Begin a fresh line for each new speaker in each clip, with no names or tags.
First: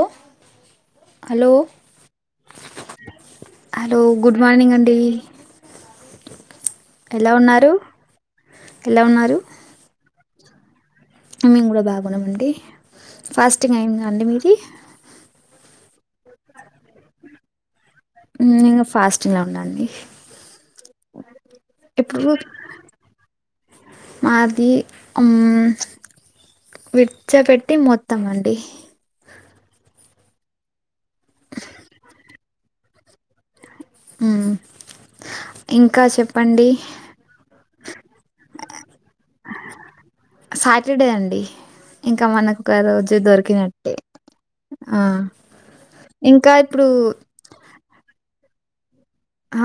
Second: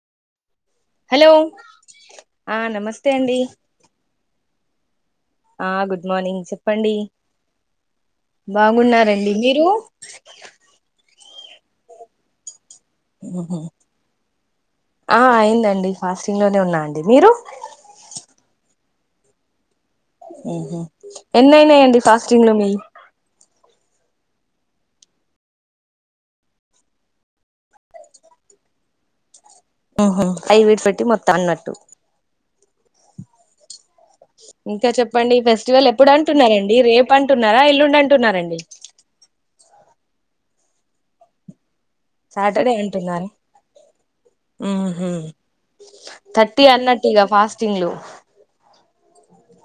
ఓ
hello ఆ నమస్తే అండి
హలో గుడ్ మార్నింగ్ అండి
ఆ గుడ్ మార్నింగ్ చోప్ ప్పండి
ఎలా ఉన్నారు ఎలా
బాగున్నారండి
ఉన్నారు
మీరు
మేము కూడా బాగున్నామండి ఫాస్టింగ్ అయింద అండి మీది
నండి ఫాస్టింగ్ లోనే ఉన్నా అండి మీరు
ఇన్ ఫాస్టింగ్లో ఉన్ననండి
ఎన్ని అయినాయండి
ఇప్పుడు
ఫాస్టింగ్ లో మీక్
మాది హ్మ్ విడిచపెట్టి మొత్తం అండి
ఓహో ఫైవ్ విడిసి పెట్టి మొత్ తన్నట్టు
మ్మ్
ఇంకా చెప్పండి ఫెస్టివల్
ఇంకా
ఎప్పుడు
చెప్పండి
అంటున్నారండి రేపు అంటున్నారా ఇల్లున్ అంటున్నారండి
సాటర్డే అండి ఇంకా మనకు
సాటర్డే
ఒక రోజు
అంటున్నారా
దొరికినట్టే
ఉ
ఆ
హో
ఇంకా
థర్టీ
ఇప్పుడు
అన్నట్టిగా ఫాస్టింగ్లూ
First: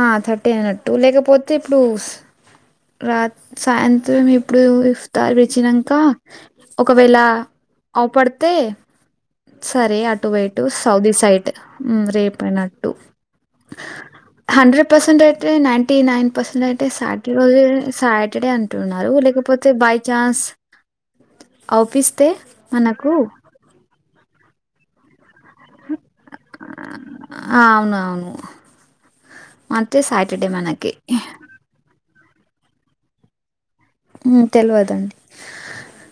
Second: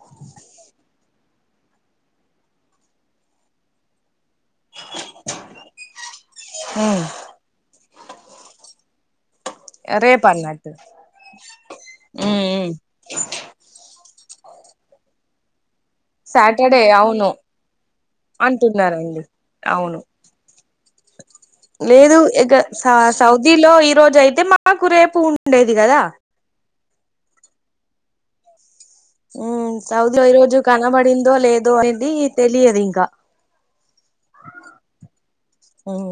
ఆ థర్టీ అయిన టూ లేకపోతే ఇప్పుడుస్ రాత్ సాయంత్రం ఇప్ ఇప్పుడు ఇఫ్తార్ విచ్చినంకా
ఉమ్
ఒకవేళ అవ్ పడతే సరే
రేపు
అటు వైటు
అన్నట్టు
సౌదీ సైట్
ఉమ్ ఉమ్
రేపుయినట్టు హండ్రెడ్ పర్సెట్ అయితే నేటీ నైన్ పర్సెంట్
సాటర్డే
అయితే
అవును
సాటర్డే రోజు సాటర్డే అంటున్నారు
అంటున్నారండి
లేకపోతే బై
అవును
చాన్స్
లేదు ఇక
మనకు
సౌదీలో ఈ రోజు అయితే మా నాకు రేపు ఉండేది కదా
అవును అవును
ఉ
అంటే
సౌదీ లో ఈ
సాటర్డే
రోజు
మనకి
కనబడిందో లేదో ఇది తెలియదు ఇక
తెలియదండి
ఉమ్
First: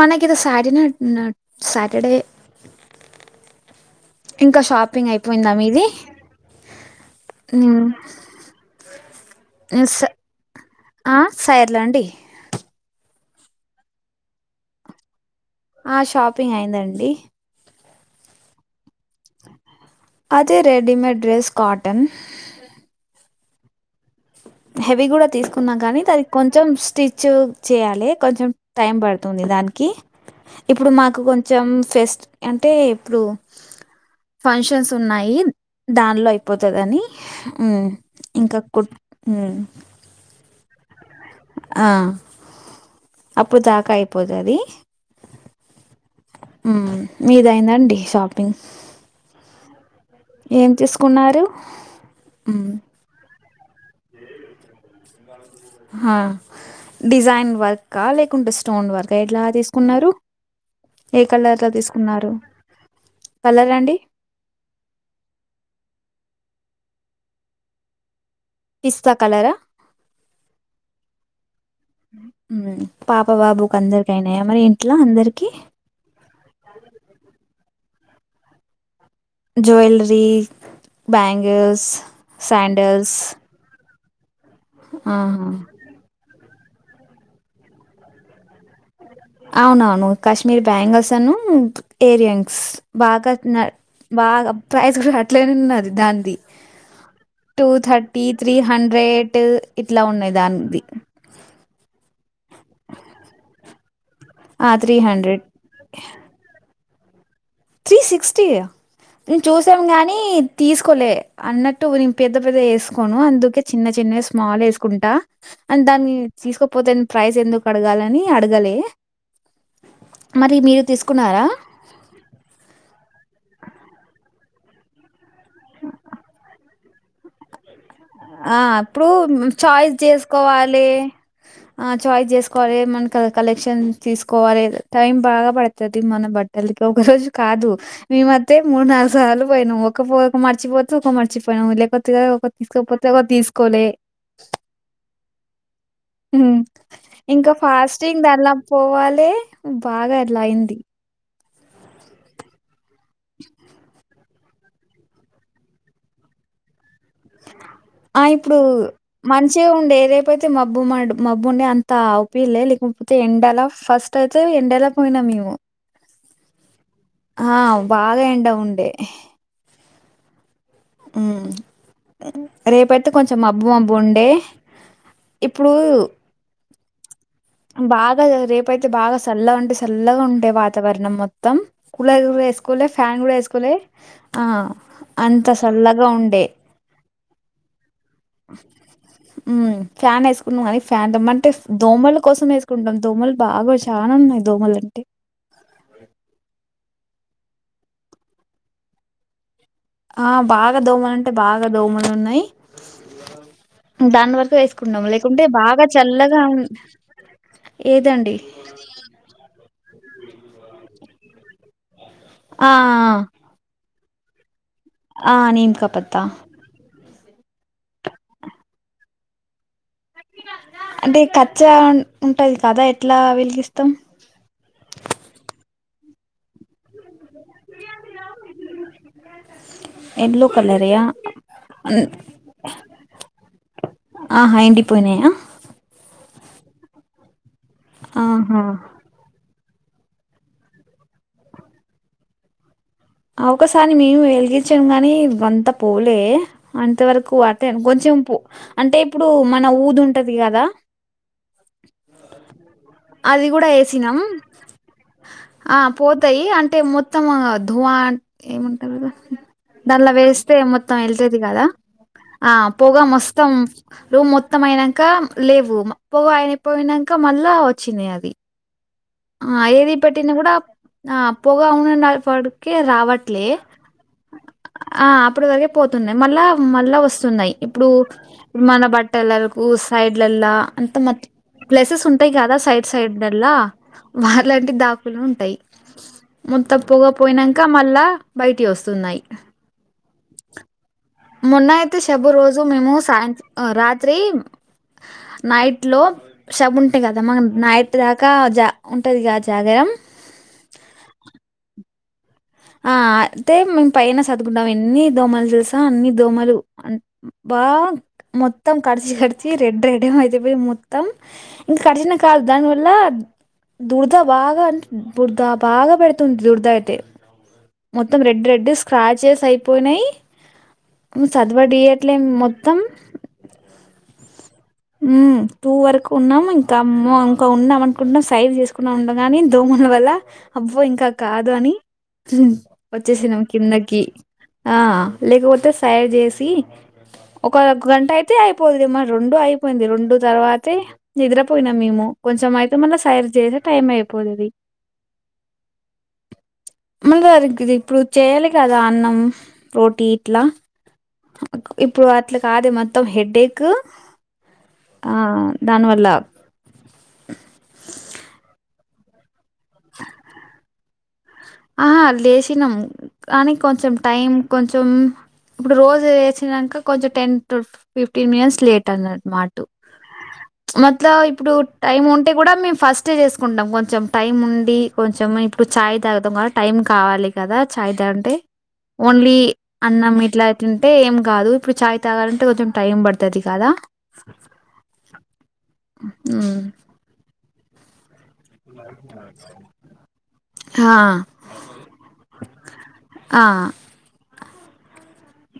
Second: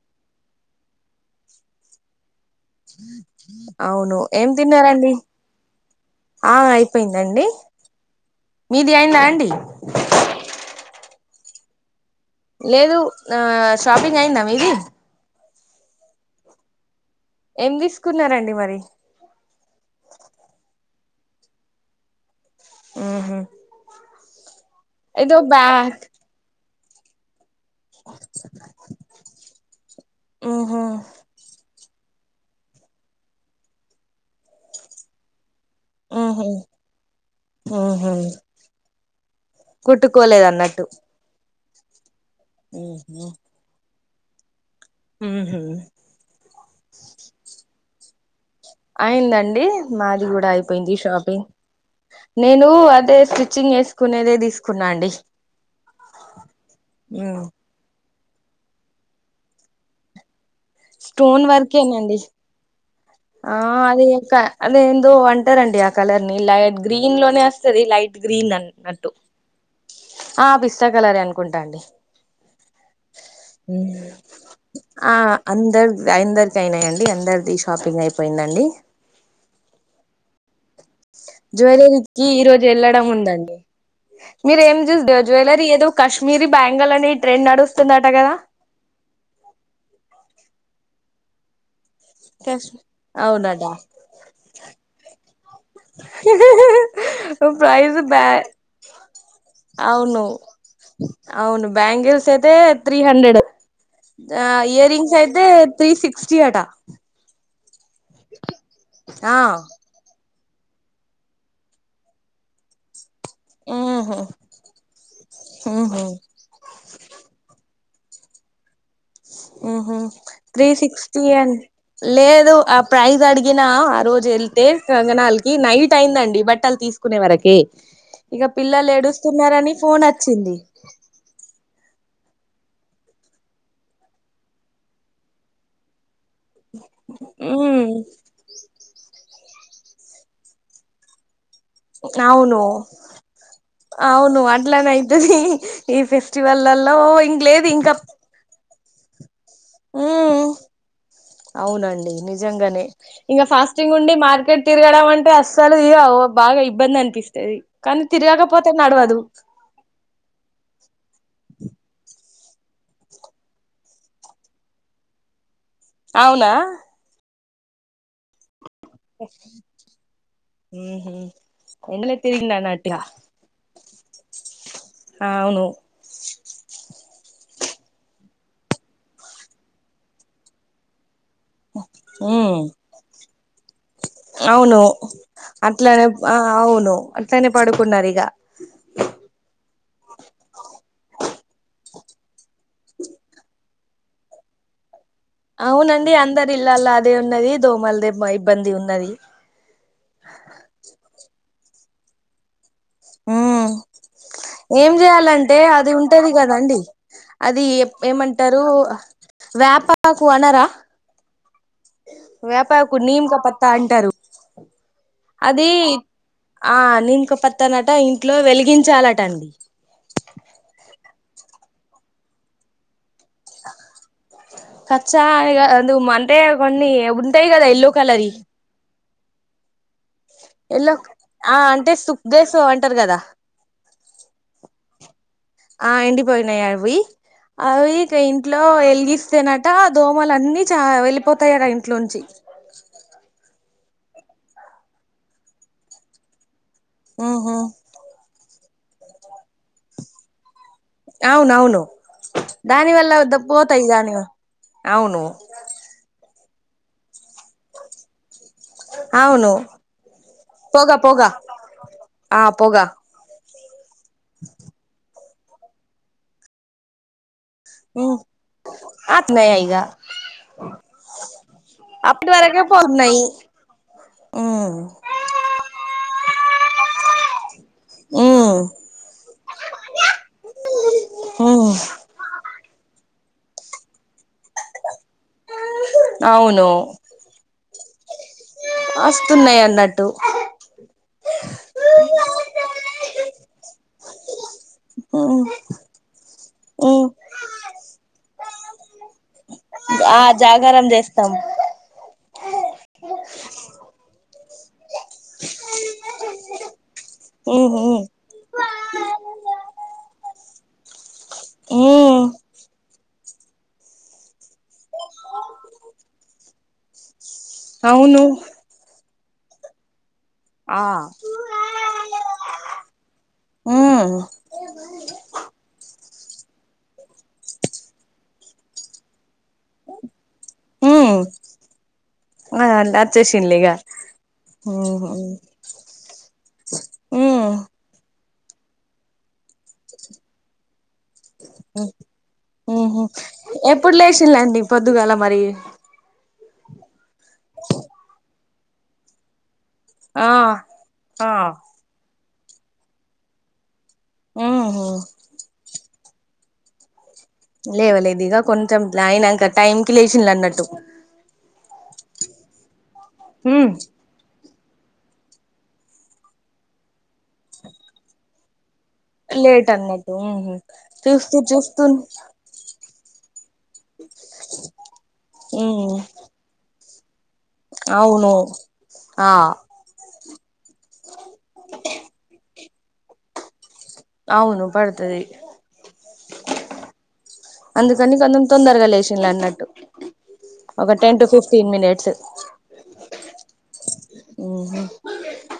మనకు సాటర్డే అంటున్నారు సాటర్డే
ఫోన్ సైలెంట్ సౌండ్ అవును ఏం
ఇంకా షాపింగ్
తిన్నారండి
అయిపోయిందా మీది
ఆ అయిపోయిందండి మీది అయిందా అండి
సార్లా అండి
లేదు ఆ షాపింగ్ అయిందా మీ ది
ఆ షాపింగ్ అయిందండి
ఏం తీసుకున్నారండి మరి
అది రెడిమేడ్ డ్రెస్ కాటన్
ఉ హా
హెవీ కూడా తీసుకున్నాం గానీ దాని కొంచెం తెచ్చు చేయాలి కొంచెం టైం పడుతుంది దానికి
ఉహు
ఇప్పుడు మాకు కొంచెం ఫెస్ట్ అంటే ఇప్పుడు ఫంక్షన్స్ ఉన్నాయి దానిలో
ఉహు
అయిపోతదని ఊ
ఉహు
ఇంకా కుట్ ఉ
కుట్టుకోలేదు అన్నట్టు
ఆ
ఉ హు
పోతది ఉ మీదయిందండి షాపింగ్
అయిందండి మాది కూడా
ఏం
అయిపోయింది
తీసుకున్నారు
షాపింగ్
ఉమ్
నేను అదే స్టిచ్చింగ్ వేసుకునేదే తీసుకున్నా అండి
హ డిజైన్ వర్క్ లేక స్టోన్ వర్క్ ఎట్లా తీసుకున్నారు ఏ
స్టోన్
కలర్ లో
వర్కేనండి
తీసుకున్నారు
ఆ
కలర్ అండి
అది అద ఏందోఅంటారండి ఆ కలర్ ని లాయా గ్రీన్ లోనే వస్తుంది లైట్ గ్రీన్
పిస్తా
అన్నట్టు
కలరా
ఆ పిస్తా కలరే అనుకుంటాండి
మ్మ్. పాప బాబుకి అందరికి అయినాయా మరి ఇంట్లో అందరికి
అందరి అందరికి అయినాడి అందరు తీసు షాపింగ్ అయి అ పోయిదా అండి
జువలరి
జువెలరీకిి ఈరోజు వెళ్ళడం ఉందండి మీరేం చేూ
ఆహా
జ్యవలరీ ఏదో కాశ్మీర బెంగాల్ అని ఈ ట్రెండ్ నడుస్తుందట కదా
అవునవును కాశ్మీర్ బ్యాంగల్స్ను ఏరియన్స్ బాగా
అవునట
బాగా ప్రైస్ కూడా అట్లనే ఉన్నది దానిది టూ
ప్రైజ్
థర్టీ
బ్యా
త్రీ హండ్రెడ్ ఇట్లా
అవును
ఉన్నాయి దానిది
అవును బ్యాంగిల్స్ అయితే త్రీ హండ్రెడ్
ఆ
ఇయర్
త్రీ
రింగ్స్ అయితే
హండ్రెడ్
త్రీ సిక్స్టీ అట
త్రీ సిక్స్టీ
ఆ
నేను చూసాం గానీ తీసుకోలే అన్నట్టు నను పెద్ద పెద్ద వేసుకో ను అందుకే చిన్న
ఉహు
చిన్న స్మాల్ వేసుకుంటా అం
ఉహు
దాన్ని తీసుకోపోతే ప్రైస్ ఎందుకు కడగాలని అడగాలి
ఉహు త్రీ సిక్స్టీ
తీసుకున్నారా
అం లేదు ప్రైజ్ అడ్గ నా ఆ రోజు వెళ్తే అనా అ ఈ నైట్ అయిందండి బట్ అలు తీసుకు కునే వరకి ఇక
ఆ
పిల్లలు
ఇప్పుడు
ఏడుస్తున్నారని
చాయిస్
ఫోన్ వచ్చింది
చేసుకోవాలి ఆ చాయిస్ చేసుకోవాలి మన కలెక్షన్ తీసుకోవాలి టైం బాగా పడుతుంది మనం బట్టలకి ఒక రోజు కాదు
ఉమ్
మేమత్తె మూడు నాలుగు సార్లు పోయినా్ ఒక ఒక మచపోతతు ఒక మర్చిపో లేకపోగా ఒక
అవును
తీసుకపో
అవును అట్లనే అవుతుంది ఈ ఫెస్టివల్లో ఇంక లేదు ఇంకా
పోవాలే బాగా ఏట్ల
ఉమ్
అయింది
అవునండి నిజంగానే ఇంకా ఫాస్టింగ్ ఉండి మార్ క్క తిరగడం అంటే అసలు ఇ బాగా ఇబ్బంది అంత
ఆ ఇప్పుడు మంచిగా ఉండే రేపోయితే మబ్బ బ్బు మా మబ్బు ఉండే అంత అవుపిల్లే లేకపోతే ఎండలా ఫస్ట్ అయితే ఎండలా పోయినా మేము
అవునా
ఆ బాగా ఎండ ఉంది అంటే
ఉహు ఎండలో తిరిగిండు అన్నట్టుగా
రేపుయితే కొంచెం మబ్బు మబ్బు ఉండే
అవును
ఇప్పుడు బాగా రేపయితే బాగా చల్లగా ఉంటాే చల్లగా ఉంటే వాతావరణం మొత్తం మత్తం కుల
ఉమ్
వేసుకోలే ఫ్యాన్ కూడా వేసుకోలే ఆ
అవును
అంత చల్లగా ఉండే
తని పాడు
ఉ ఫ్యాన్ వేసుకుంటాం కానీ ఫ్యాన్ అంటే దోమలు కోసం వేసుకుంటాం దోమలు బాగా చా ఉన్నాయి దోమలు అంటే
అవునండి అందరి ఇల్లా అది ఉది దో మల్ ద మబ్బంది ఉది
ఆ బాగా దోమ అంట అంటే బాగా దోమలు ఉన్నాయి
ఉ ఏం
ఏసుకున్నాం. లేకుంటే
చేయాలంటే
బాగా
అది ఉంటది
చల్లగా ఉన్
కదండి అది
ఏదండి?
ఏమంటారు వేపాకు అనరా
ఆ!
వ్యాపారకు నిీంక పత్తా అంటారు
ఆ! ఆ!
అదే
నీమ్ కా పత్తా.
ఆ ని ఇక పత్తనట ఇంట్లో వెలిగించాలటండి
అంటే కచ్చ ఉంటది కదా ఎట్లా వెలిగిస్తాం
కచ్చా అందు అంటే కొన్ని ఉంటాయి కదా ఎయల్లో కలర్
ఎల్లోో
ఎల్లో
కలర్య
ఆ అంటే సుక్దేస్ అంటారు కదా
ఆహా హడిపోయినాయ
పోయినాయి ఊయి అవి ఇక ఇంట్లో
ఆహా!
వెలిగిస్తేనట్టు అంత దోమలు అన్నీ చ వెళ్ళిపోతాయి అంట ఇంట్లోంచి
అకసారి మేము వెలిగించాము గాని అంతా పూలే అంతవరకు
ఉహు
అటేండి కొంచెం ప అంటే ఇప్పుడు మన ఊదు ఉంటది కదా
అవునవును దాని వల్ల
అది
దబ్
కూడా
పోతాయి దాని
వేసినాం
అవును
ాయి అంటే మొత్తం గ్వాన్ ఏమంటారుది
అవును
దానిలా వేస్తే మొత్తం
పోగా పోగా
వెళ్తేది కదా ఆ పొగా మొస్తం రూం మొత్తం అయినంక లేవ్వు పొగ ఆగి పోయినంక మళ్ లో వచ్చినయి అది
అట్నే
ఆ
ఇగ
ఏది పెట్టినా కూడా ఆ పొగ [unintelligible]
అప్పటి వరకే
ప్పటికే
పోతున్నాయి
రావట్లే
ఉమ్
ఆ అప్పటి వరకే పోతుండే మళ్ళా మళ్ళా వస్ తున్నై ఇప్పుడు
ఉమ్
మన బట్టలరుకు పూ సై పిల్లల్లా అంత మొత్
ఉమ్
ప్లేసెస్ ఉంటాయి కదా సై సైడ్ డర్లా వాళ్లంటి దాకులు ఉంటాయి మత్తప్పగా పోయినం క మల్లా
అస్తున్నాయి అన్నట్టు
మొన్న అయితే శబ రోజూ మేము సాయంత్ రాత్రి
ఉమ్
నైట్ లో [inaudible] ఉంటి
ఉమ్
కదా మనం నైట్ దా కాజ ఉంటదిగా జాగరం.
ఆ జాగారం చేస్తాం
ఆ తే మేం పైన [unintelligible] ఎన్ని దోమలు తెలుసా అన్ని దోమలు బా
ఉమ్ ఉమ్
మొత్తం కరిచి కరిచి రెడ్ రెడ్డన అయిపోయి మొత్తం ఇంకా
ఉమ్
కరిచినంక దాని వల్ల దురద బాగా అంటే బురదా బాగా పెడుతుంది దురద అయితే మొత్తం
అవును
రెడ్ రెడ్ ప్రాచెస్ అయిపోయినాయి
ఆ
చదవడియట్లే మొత్తం
ఉమ్
ఉమ్ టూ వరకు ఉన్నాము ఇంకా అమ్మో ఇంకా ఉన్నాం అనుకుంటున్నాం సైవ్ చేసుకున్నా ఉన్నాం గాని దోమల వల్ల అబ్బో ఇంక
ఉమ్
కాదు అని హు
అలా
వచ్చేసినాం
వచ్చేసిండ్లిగా
కిందకి ఆ
ఉమ్
లేకపోతే సై చేసి
ఉమ్
ఒక గంటై తే అయిపోతుది మ రెండు అయిపోయింది రెండు తర్వాతే నిద్రపోయినా మేము కొంచెం అయితే మళ
ఉహు
సై
ఎప్పుడు లేసిల్లండి పొద్దుగాల మరి
[inaudible] ఇప్పుడు చెయ్యాలి కదా అన్నం రోటీ
ఆ
ఇట్లా
ఆ
ఇప్పుడ ట్లా కాదు మొత్తం హెడ్డేక్
ఉహు
ఆ దాని వల్ల
లేవ లేదు ఇగ కొంచెం [inaudible] టైం కి లేచిల్లు అన్నట్టు
ఆహా లేసినం కానీ
ఉమ్
కొంచెం టైం కొంచెం ఇప్పుడు రోజు వేసినాక కొంచెం ten to fifteen minutes late మాట
లేట్ అన్నట్టు ఉహు
మట్ల
చూస్తూ
ఇప్పుడు
చూస్తూ
టైం ఉంటే కూడా మే ఫస్ట్ రేస్ కుంటాం కొంచెం టైమ్ ఉండి కొంచెం
ఉమ్
ఇప్పుడు ాయ్ తాగం టైమ్ కావాలి కదా చాయద
అవును
అంటే
ఆ
ఓన్లీ అన్న ఇట్లా అట్ంటే ఏం కాదు ఇప్పుడు చాయ్ తాగాలంటే కొంచెం టైం పడుతుది కదా
అవును పడుతుది
అ
అందు కనీకి అంతం తొందరగా లేచిిన అన్నట్టు ఒక
హా
టెన్ టు ఫిఫ్టీన్ మినిట్స్
ఆ
ఉ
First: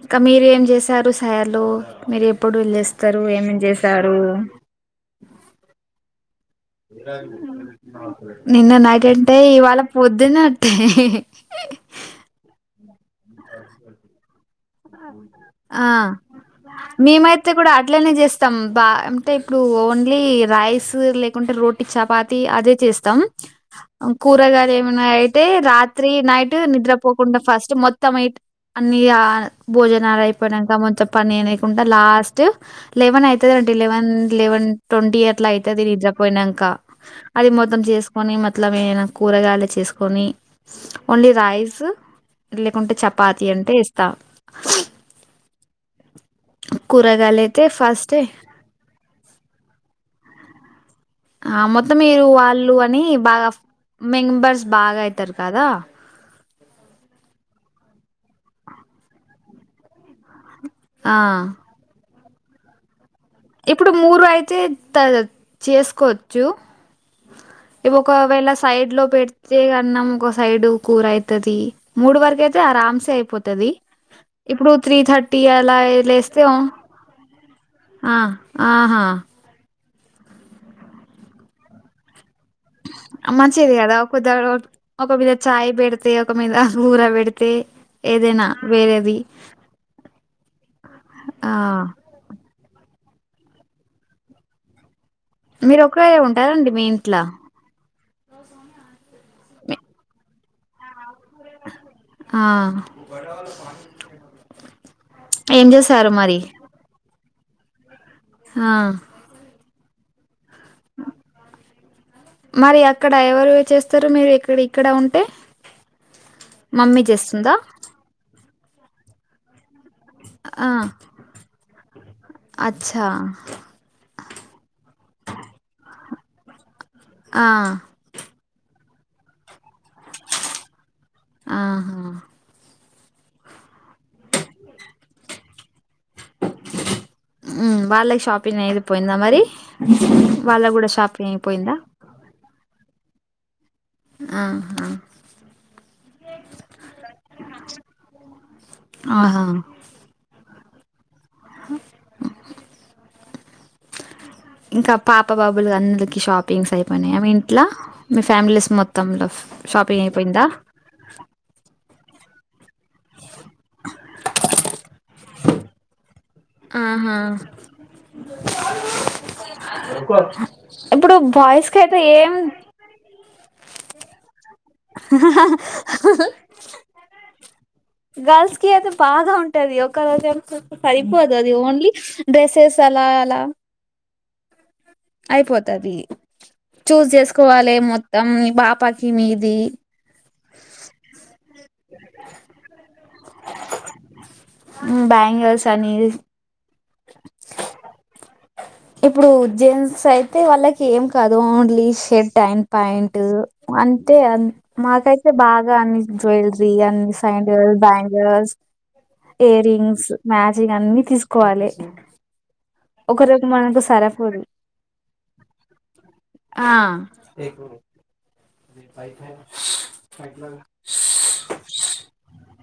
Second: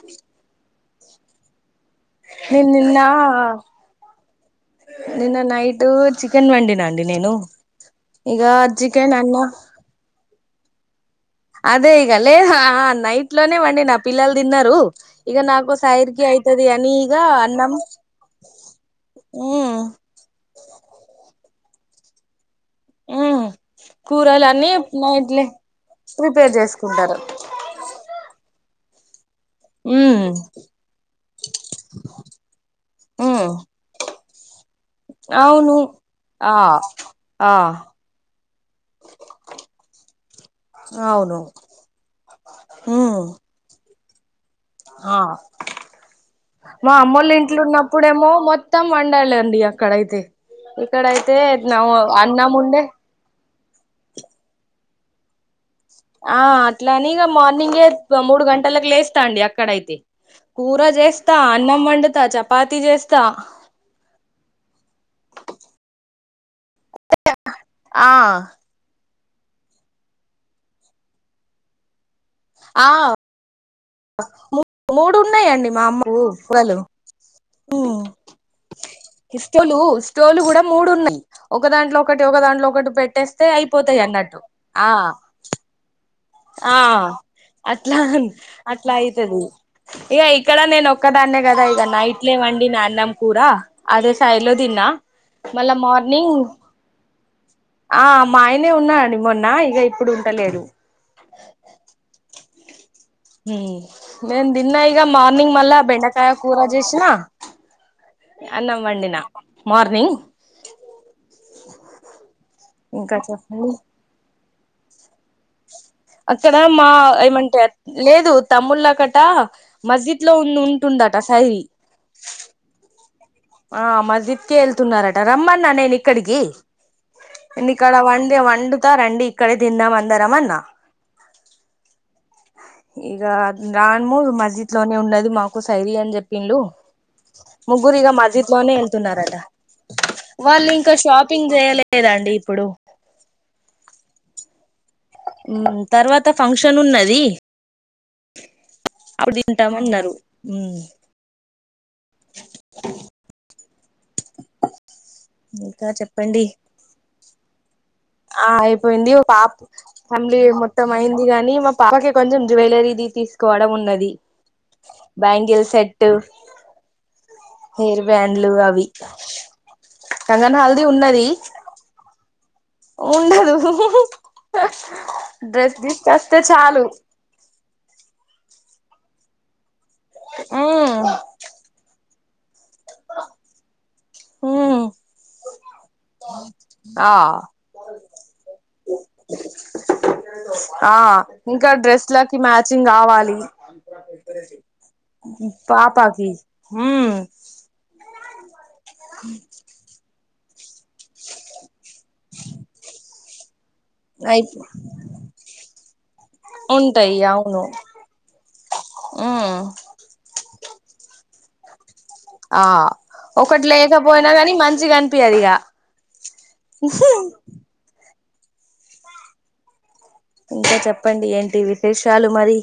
ఇంకా మీరు ఏం చేసారు సైలు మీరు
నేను
ఎప్పుడుళ్ళ
నిన్న
చేస్తారు ఏమం చేసారు
నిన్న నైట్ చికెన్ వండినా అండి నేను ఇగ
నిన్న
చికెన్
నైటంటే
అన్న
ఇవాళ పొద్దున
అదే ఈగలే ఇట్లోనే్వండి నా పిల్లలు తిన్నారు ఇగ నాకు
ఆ
సైడ్కి అయితది అని ఇగ
మేమైతే కూడా
అన్నం
అట్లనే చేస్తాం బా అంటే ఇప్పుడు
ఉమ్
ఓన్లీ రైస్ లే కుంటే రోటీటి చపాతి అదే చేస్తాం
ఉమ్ కూరలన్నీ
కూరగాయలు ఏమన్నా అయితే
నైట్లే
రాత్రి
ప్రిపేర్
నైట్
చేసుకుంటారు
నిద్రపోకుండా ఫస్ట్ మొత్తంయి అన్నియ భోజనాలు
ఉమ్
అయిపోయాక కొంచెం పనికుం లాస్ట్ లెవెన్
ఉమ్
అవుతుందిండి లెవెన్ లెవన్ ట్వంటీ ఎయర్లా
అవును
అయితేది
ఆ
నిద్రపోయినాక అది
ఆ
మొత్తం చేసుకుొని మతలం ఏనా కూరగాయలు చేసుకొని ఓన్లీ
అవును
రైస్ లేకుంటే చపాతి అంటే కుత్త
ఆా మా అమ్మలు
కూరగాయలు
ఇంట్లు
అయితే ఫస్ట్
ఉన్నప్పుడేమో మొత్తం వండాలండి అక్కడైతే ఇక్కడైతే
ఆ
నా
మొత్తం మీరు
అన్నం
వాళ్ళు
ఉండే
అని బాగా మెంబర్స్ బాగా అయితారు కదా
ఆ అట్లని మార్నింగే మూడు గంటలకు లేస్తా అండి అక్కడైతే కూర
ఆ
చేస్తా అన్నం వంట స్త చపాతి చేస్తా
ఇప్పుడు మూరు అయితే చేసుకోవచ్చు ఇవి
ఆ
ఒకవేళ సైడ్ లో పెడ్ ఒక సైడ్ అన్నం ఇంకొసైడ్ కూర అయితాది మూడు వరకు అయితే
ఆ
అరామ్సే అయిపోతది ఇప్పుడు త్రీ
మూడు
థర్టీ
ఉన్నాయండి
అలా
మా అమ్మకు
లేస్తే ఆ
కూరలు ఉమ్
ఆ ఆహా
ఇస్టోలు కూడా మూడు ఉన్నాయి ఒక దాంట్లో ఒకటి ఒక దాంట్లో ఒకటి పెట్టేస్తే
మంచిది కదా
అయిపోతాయి
కొద్ది
అన్నట్టు ఆ
ఒక మీద చాయ్ పెడితే ఒక మీద
ఆ
కూర పెడితే
అట్లా
ఏదైనా
అట్లా
వేరేది
అయితాది ఏ ఇక్కడ నేను ఒక్కదాన్నే
ఆ
కదా ఇక నైట్లే వండి నా అన్నం అదే సైజులో తిన్నా మళ్ళా
మీరు ఒకవేళ
మార్నింగ్
ఉంటారండి మీ ఇంట్లో
ఆ మా ఆయనే ఉన్నాడు మొన్నా ఇక ఇప్పుడు ఉంటలేదు
ఆ
నిను తిన్న ఈగ మార్నింగ్
ఏం
మళ్ళా
చేశారు
బెండకాయ
మరి
కూరా చేేసిన
ఆ
అన్నం వండిన మార్నింగ్
మరి అక్కడ
ఇంకా
ఎవరు
చెప్పండి
చేస్తారు మీవిక్ ఇక్కడ ఇక్కడ ఉంటే
అక్కడ మా
మమ్మీ చేస్తుందా
ఏమంటే లేదు తమ్ముల్ల కటా మసిద్ లో ఉం
ఆ
ఉంటుందట సైరి
అచ్చా
ఆ మసిద్ కే వెళ్తున్నారట
ఆ
ఎన్ని కడవాండ్లు ఎమాన్ పిండుతారండి ఇక్కడై తిన్నాం అందరం అన్న
ఆహా
ఇంక రాన్ రాను మళ్ళా మస్జిద్ లోనే ఉన్నది మాకు సైరీ అని చెప్పిండు
మ్మ్
ముగ్గురు ఇక
వాళ్ళకి
మజిద్
షాపింగ్
లోనే
అయిపోయిందా
వెళ్తున్నారు రట
మరి వాళ్ళ
వాళ్ళు
కూడా
ఇంకా షాపింగ్
అయిపోయిందా
చేయలేదాండి ఇప్పుడు
అవును
తర్వాత ఫంక్షన్ ఉన్నది అడ
ఆహా
తింటాము అన్నారు మ్మ్
అ ఇంకా పాప, బాబులు
ఇంకా
అందరికి
చెప్పండి
షాపింగ్స్ అయిపోయినాయ మీ లా
ఆ అయిపోయింది ఒక పాప ఫ్యామిలీ
అయిపోయిందా
మొత్తం అయింది గాని మా పాపకి కొంచెం జువెలరీది తీసుకోవడం ఉన్నది బ్యాంగిల్ సెట్
ఆహా
హెయిర్ బ్యాండ్లు అవి కంగన్ హల్దీ
ఇప్పుడు
ఉన్నది
బాయిస్ కయితే ఏం
ఉండదు డ్రెస్ తీసుకొస్తే చాలు
గల్స్ కి అది బాగా ఉంటది ఒక్కరోజు
మ్మ్
సరిపోదు అది ఓన్లీ డ్రెసెస్ అలా అలా
ఉ
అయిపోతది చూస్
ఆ
చేసుకోవాలి మొత్తం మీ పాపకి మీది
ఆ ఇంకా డ్రెస్ లకి మ్యాచింగ్ కావాలి
బ్యాంగిల్స్ అని
పాపకి ఉ
ఇప్పుడు జెంట్స్ అయి టే వాళ్లకి ఏం కాదు ఓన్లీ షర్ట్ అండ్ ప్యాంట్ అంటే
అయి
మాకైతే బాగా అన్ని జువెలరీ అన్ని
ఉంటాయి అవును
సైండిల్ బ్యాంగల్స్,
మ్మ్
ఇయర్ రింగ్స్, మ్యాచ్ ఇగ అన్నీ తీసుకోవాలే
ఆ ఒకటి లేకపోయినా కాని మంచిగా అనిపిియదు ఇగ
రేపాైఫ
ఇంకా చెప్పండి ఏంటి విశేషాలు మరి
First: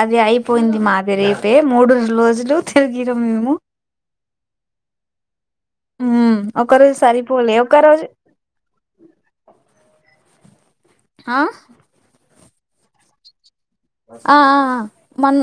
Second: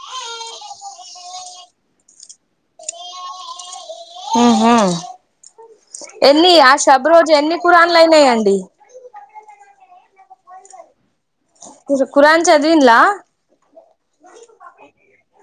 అది అయిపోయింది మాది రేపే మూడు రోజులు తిరిగిన మేము
ఉహు
ఉమ్
ఎన్ని
ఒక
ఆ శబ రోజు
సరిపోలే
ఎన్ని
ఒక
కురాన్లు
రోజు
అయినాయండి
ఆ
కు కురాన్ చదివిన్లా
ఆ ఆ మన్